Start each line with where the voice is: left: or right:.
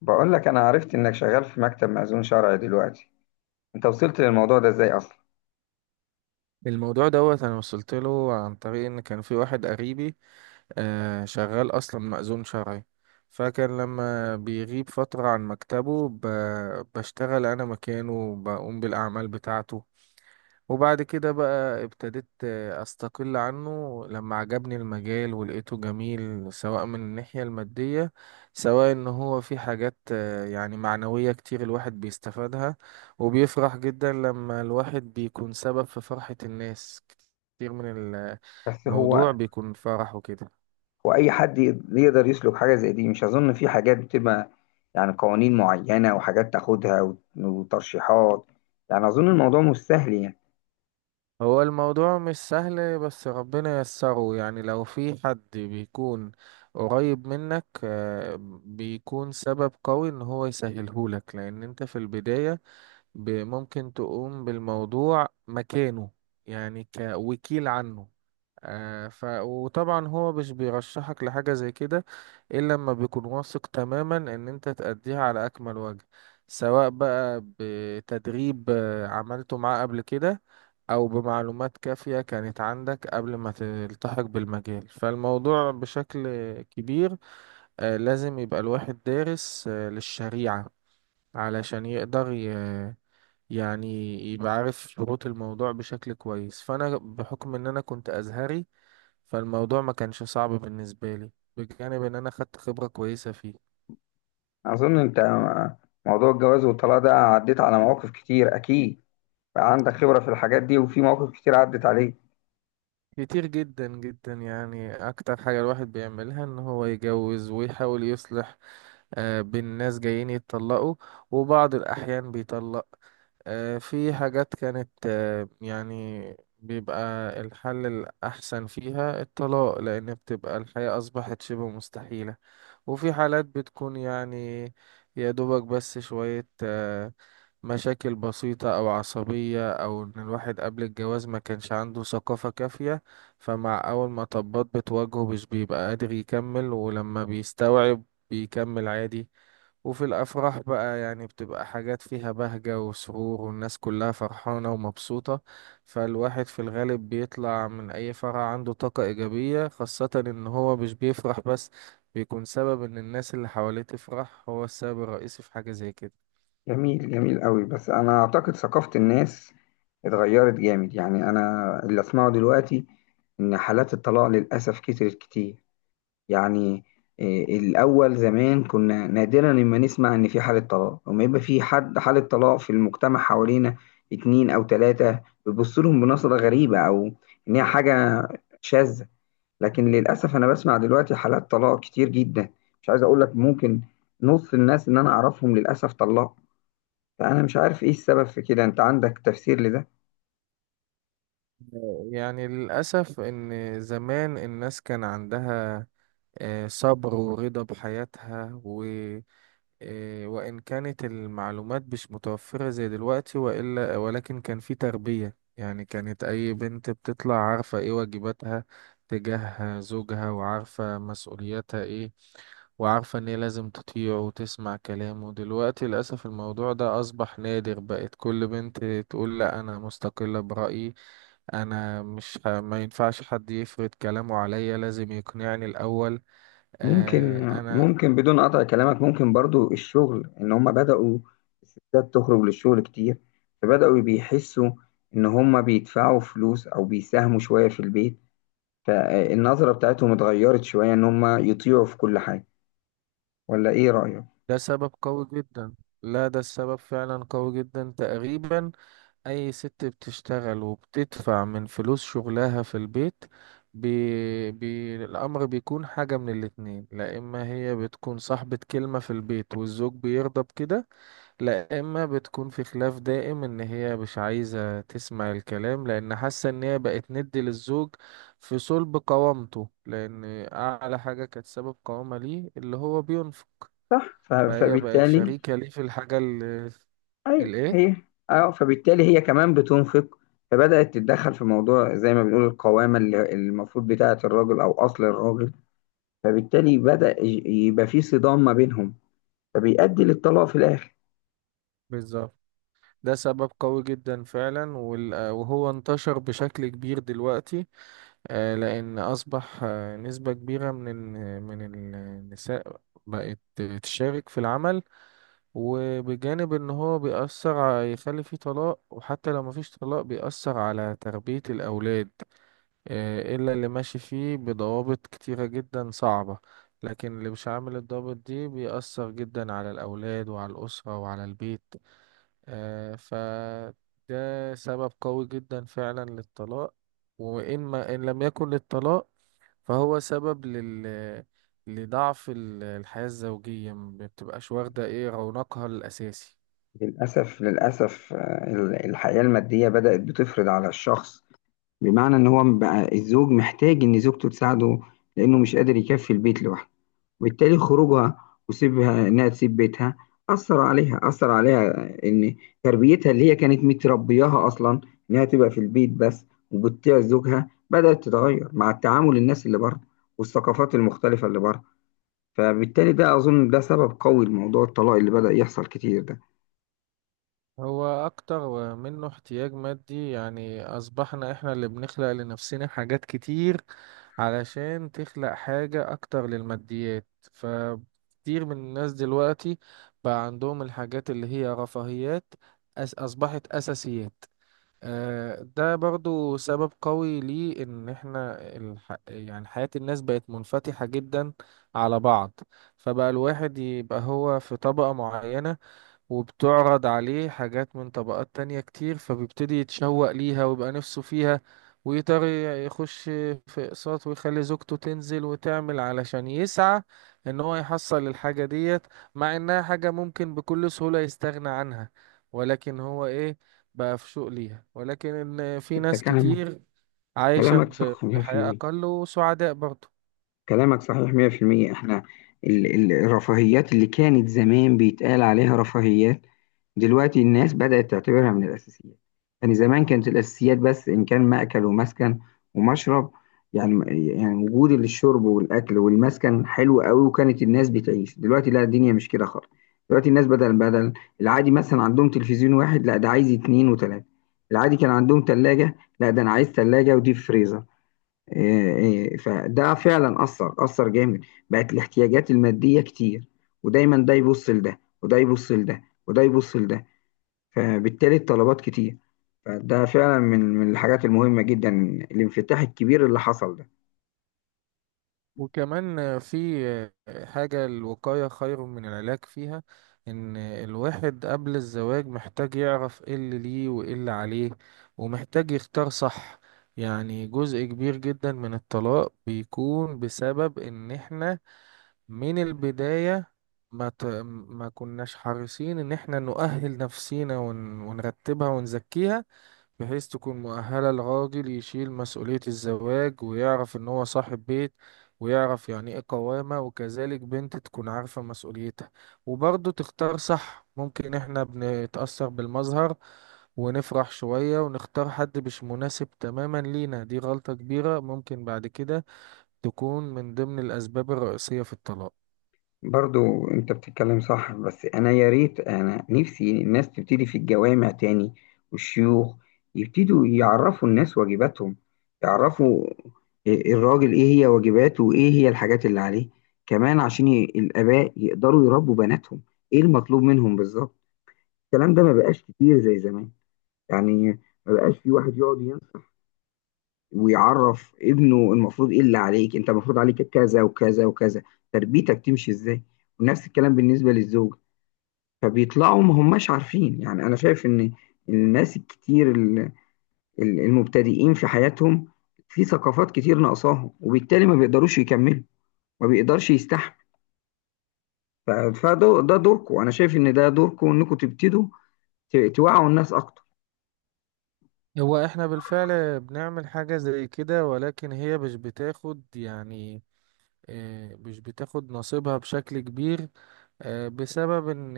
left: بقول لك انا عرفت انك شغال في مكتب مأذون شرعي دلوقتي. انت وصلت للموضوع ده ازاي اصلا؟
right: الموضوع دوت انا وصلت له عن طريق ان كان في واحد قريبي، شغال اصلا مأذون شرعي. فكان لما بيغيب فترة عن مكتبه بشتغل انا مكانه وبقوم بالاعمال بتاعته. وبعد كده بقى ابتديت، استقل عنه لما عجبني المجال ولقيته جميل، سواء من الناحية المادية، سواء ان هو في حاجات يعني معنوية كتير الواحد بيستفادها. وبيفرح جدا لما الواحد بيكون سبب في فرحة الناس كتير من
left: بس هو
right: الموضوع. بيكون فرح وكده.
left: هو اي حد يقدر يسلك حاجه زي دي. مش اظن في حاجات بتبقى، يعني قوانين معينه وحاجات تاخدها وترشيحات. يعني اظن الموضوع مش سهل يعني.
right: هو الموضوع مش سهل بس ربنا ييسره، يعني لو في حد بيكون قريب منك بيكون سبب قوي ان هو يسهلهولك، لان انت في البداية ممكن تقوم بالموضوع مكانه، يعني كوكيل عنه. آه ف وطبعا هو مش بيرشحك لحاجة زي كده إلا لما بيكون واثق تماما إن أنت تأديها على أكمل وجه. سواء بقى بتدريب عملته معاه قبل كده، أو بمعلومات كافية كانت عندك قبل ما تلتحق بالمجال. فالموضوع بشكل كبير لازم يبقى الواحد دارس للشريعة علشان يقدر يعني يبقى عارف شروط الموضوع بشكل كويس. فأنا بحكم إن أنا كنت أزهري، فالموضوع ما كانش صعب بالنسبة لي، بجانب ان انا خدت خبرة كويسة فيه.
left: اظن انت موضوع الجواز والطلاق ده عديت على مواقف كتير اكيد. بقى عندك خبره في الحاجات دي وفي مواقف كتير عدت عليك.
right: كتير جدا جدا، يعني اكتر حاجة الواحد بيعملها ان هو يجوز ويحاول يصلح بين ناس جايين يتطلقوا. وبعض الاحيان بيطلق. في حاجات كانت يعني بيبقى الحل الاحسن فيها الطلاق، لان بتبقى الحياة اصبحت شبه مستحيلة. وفي حالات بتكون، يعني يا دوبك بس شوية مشاكل بسيطة أو عصبية، أو إن الواحد قبل الجواز ما كانش عنده ثقافة كافية، فمع أول ما طبات بتواجهه مش بيبقى قادر يكمل، ولما بيستوعب بيكمل عادي. وفي الأفراح بقى، يعني بتبقى حاجات فيها بهجة وسرور، والناس كلها فرحانة ومبسوطة. فالواحد في الغالب بيطلع من أي فرح عنده طاقة إيجابية، خاصة إن هو مش بيفرح بس، بيكون سبب إن الناس اللي حواليه تفرح، هو السبب الرئيسي في حاجة زي كده.
left: جميل جميل قوي. بس انا اعتقد ثقافة الناس اتغيرت جامد. يعني انا اللي اسمعه دلوقتي ان حالات الطلاق للاسف كترت كتير. يعني إيه، الاول زمان كنا نادرا لما نسمع ان في حالة طلاق. لما يبقى في حد حالة طلاق في المجتمع حوالينا اتنين او تلاتة بيبص لهم بنظرة غريبة، او ان هي حاجة شاذة. لكن للاسف انا بسمع دلوقتي حالات طلاق كتير جدا. مش عايز اقول لك ممكن نص الناس اللي انا اعرفهم للاسف طلاق. فأنا مش عارف إيه السبب في كده، أنت عندك تفسير لده؟
right: يعني للأسف، إن زمان الناس كان عندها صبر ورضا بحياتها، و إيه، وإن كانت المعلومات مش متوفرة زي دلوقتي وإلا، ولكن كان في تربية، يعني كانت أي بنت بتطلع عارفة إيه واجباتها تجاه زوجها، وعارفة مسؤولياتها إيه، وعارفة إن هي لازم تطيعه وتسمع كلامه. دلوقتي للأسف الموضوع ده أصبح نادر، بقت كل بنت تقول لأ، أنا مستقلة برأيي. انا مش ما ينفعش حد يفرض كلامه عليا، لازم يقنعني الاول،
left: ممكن
right: انا.
left: ممكن بدون قطع كلامك، ممكن برضو الشغل إن هما بدأوا الستات تخرج للشغل كتير، فبدأوا بيحسوا إن هما بيدفعوا فلوس أو بيساهموا شوية في البيت، فالنظرة بتاعتهم اتغيرت شوية إن هما يطيعوا في كل حاجة. ولا إيه رأيك؟
right: ده سبب قوي جدا. لا، ده السبب فعلا قوي جدا. تقريبا اي ست بتشتغل وبتدفع من فلوس شغلها في البيت، الامر بيكون حاجة من الاتنين، لا اما هي بتكون صاحبة كلمة في البيت والزوج بيرضى بكده، لا اما بتكون في خلاف دائم ان هي مش عايزة تسمع الكلام، لان حاسة ان هي بقت ند للزوج في صلب قوامته، لان اعلى حاجة كانت سبب قوامة ليه اللي هو بينفق.
left: صح،
right: فهي بقت
left: فبالتالي
right: شريكة ليه في الحاجة اللي
left: أيوه،
right: الايه.
left: هي. فبالتالي هي كمان بتنفق، فبدأت تتدخل في موضوع زي ما بنقول القوامة اللي المفروض بتاعة الراجل أو أصل الراجل. فبالتالي بدأ يبقى في صدام ما بينهم، فبيؤدي للطلاق في الآخر.
right: بالظبط. ده سبب قوي جدا فعلا، وهو انتشر بشكل كبير دلوقتي، لأن أصبح نسبة كبيرة من من النساء بقت تشارك في العمل. وبجانب ان هو بيأثر يخلي فيه طلاق، وحتى لو مفيش طلاق بيأثر على تربية الأولاد، إلا اللي ماشي فيه بضوابط كتيرة جدا صعبة. لكن اللي مش عامل الضوابط دي بيأثر جدا على الأولاد وعلى الأسرة وعلى البيت. فده سبب قوي جدا فعلا للطلاق. وإن ما إن لم يكن للطلاق، فهو سبب لضعف الحياة الزوجية، ما بتبقاش واخدة ايه رونقها الأساسي.
left: للأسف، للأسف. الحياة المادية بدأت بتفرض على الشخص، بمعنى إن هو بقى الزوج محتاج إن زوجته تساعده لأنه مش قادر يكفي البيت لوحده. وبالتالي خروجها وسيبها إنها تسيب بيتها أثر عليها، أثر عليها إن تربيتها اللي هي كانت متربياها أصلا إنها تبقى في البيت بس وبتطيع زوجها بدأت تتغير مع التعامل الناس اللي بره والثقافات المختلفة اللي بره. فبالتالي ده أظن ده سبب قوي لموضوع الطلاق اللي بدأ يحصل كتير ده.
right: هو أكتر منه احتياج مادي، يعني أصبحنا احنا اللي بنخلق لنفسنا حاجات كتير علشان تخلق حاجة أكتر للماديات. فكتير من الناس دلوقتي بقى عندهم الحاجات اللي هي رفاهيات أصبحت أساسيات. ده برضو سبب قوي ليه، إن إحنا يعني حياة الناس بقت منفتحة جدا على بعض، فبقى الواحد يبقى هو في طبقة معينة، وبتعرض عليه حاجات من طبقات تانية كتير، فبيبتدي يتشوق ليها ويبقى نفسه فيها، ويقدر يخش في اقساط، ويخلي زوجته تنزل وتعمل علشان يسعى ان هو يحصل الحاجة ديت، مع انها حاجة ممكن بكل سهولة يستغنى عنها. ولكن هو بقى في شوق ليها. ولكن ان في
left: أنت
right: ناس
left: كلامك
right: كتير عايشة
left: كلامك صح
right: بحياة
left: 100%.
right: اقل وسعداء برضه.
left: كلامك صحيح 100%. احنا الرفاهيات اللي كانت زمان بيتقال عليها رفاهيات، دلوقتي الناس بدأت تعتبرها من الأساسيات. يعني زمان كانت الأساسيات بس إن كان مأكل ومسكن ومشرب. يعني وجود الشرب والأكل والمسكن حلو قوي، وكانت الناس بتعيش. دلوقتي لا، الدنيا مش كده خالص. دلوقتي الناس، بدل العادي مثلا عندهم تلفزيون واحد، لا ده عايز اتنين وتلاتة. العادي كان عندهم تلاجة، لا ده أنا عايز تلاجة وديب فريزر. إيه، إيه. فده فعلا أثر جامد. بقت الاحتياجات المادية كتير، ودايما ده يبص لده وده يبص لده وده يبص لده، فبالتالي الطلبات كتير. فده فعلا من الحاجات المهمة جدا، الانفتاح الكبير اللي حصل ده.
right: وكمان في حاجة الوقاية خير من العلاج فيها، إن الواحد قبل الزواج محتاج يعرف إيه اللي ليه وإيه اللي عليه، ومحتاج يختار صح. يعني جزء كبير جدا من الطلاق بيكون بسبب إن إحنا من البداية ما كناش حريصين إن إحنا نؤهل نفسينا ونرتبها ونزكيها، بحيث تكون مؤهلة، الراجل يشيل مسؤولية الزواج ويعرف إن هو صاحب بيت، ويعرف يعني إيه قوامة، وكذلك بنت تكون عارفة مسؤوليتها وبرضه تختار صح. ممكن إحنا بنتأثر بالمظهر ونفرح شوية ونختار حد مش مناسب تماما لينا، دي غلطة كبيرة ممكن بعد كده تكون من ضمن الأسباب الرئيسية في الطلاق.
left: برضو انت بتتكلم صح. بس يا ريت انا نفسي الناس تبتدي في الجوامع تاني والشيوخ يبتدوا يعرفوا الناس واجباتهم. يعرفوا الراجل ايه هي واجباته وايه هي الحاجات اللي عليه، كمان عشان الاباء يقدروا يربوا بناتهم. ايه المطلوب منهم بالظبط؟ الكلام ده ما بقاش كتير زي زمان، يعني ما بقاش في واحد يقعد ينصح ويعرف ابنه المفروض، ايه اللي عليك انت المفروض عليك كذا وكذا وكذا، تربيتك تمشي ازاي. ونفس الكلام بالنسبة للزوج. فبيطلعوا ما هماش عارفين. يعني انا شايف ان الناس الكتير المبتدئين في حياتهم في ثقافات كتير ناقصاهم، وبالتالي ما بيقدروش يكملوا، ما بيقدرش يستحمل. فده دوركم، انا شايف ان ده دوركم انكم تبتدوا توعوا الناس اكتر.
right: هو إحنا بالفعل بنعمل حاجة زي كده، ولكن هي مش بتاخد، يعني مش بتاخد نصيبها بشكل كبير، بسبب ان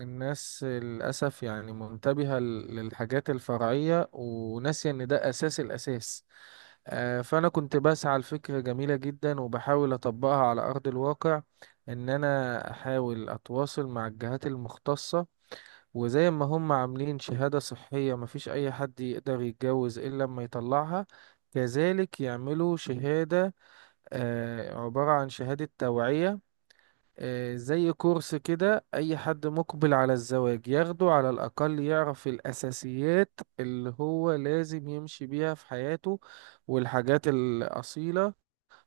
right: الناس للأسف يعني منتبهة للحاجات الفرعية، وناسية ان ده أساس الأساس. فأنا كنت بسعى لفكرة جميلة جدا وبحاول أطبقها على أرض الواقع، ان انا احاول اتواصل مع الجهات المختصة، وزي ما هم عاملين شهادة صحية مفيش اي حد يقدر يتجوز الا لما يطلعها، كذلك يعملوا شهادة، عبارة عن شهادة توعية، زي كورس كده. أي حد مقبل على الزواج ياخده على الأقل يعرف الأساسيات اللي هو لازم يمشي بيها في حياته والحاجات الأصيلة،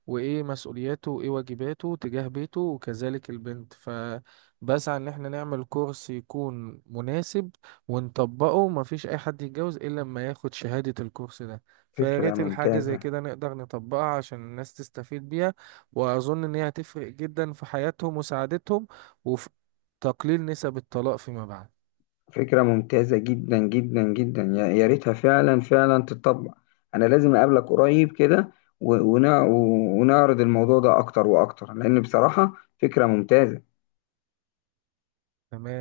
right: وايه مسؤولياته وايه واجباته تجاه بيته، وكذلك البنت. فبسعى ان احنا نعمل كورس يكون مناسب ونطبقه، مفيش اي حد يتجوز الا لما ياخد شهادة الكورس ده. فيا
left: فكرة
right: ريت الحاجة زي
left: ممتازة.
right: كده نقدر نطبقها عشان الناس تستفيد بيها. واظن ان هي هتفرق جدا في حياتهم وسعادتهم، وفي تقليل نسب الطلاق فيما بعد.
left: فكرة ممتازة جدا جدا جدا، يا ريتها فعلا فعلا تتطبق. انا لازم اقابلك قريب كده و- ونع- ونعرض الموضوع ده اكتر واكتر، لان بصراحة فكرة ممتازة.
right: تمام.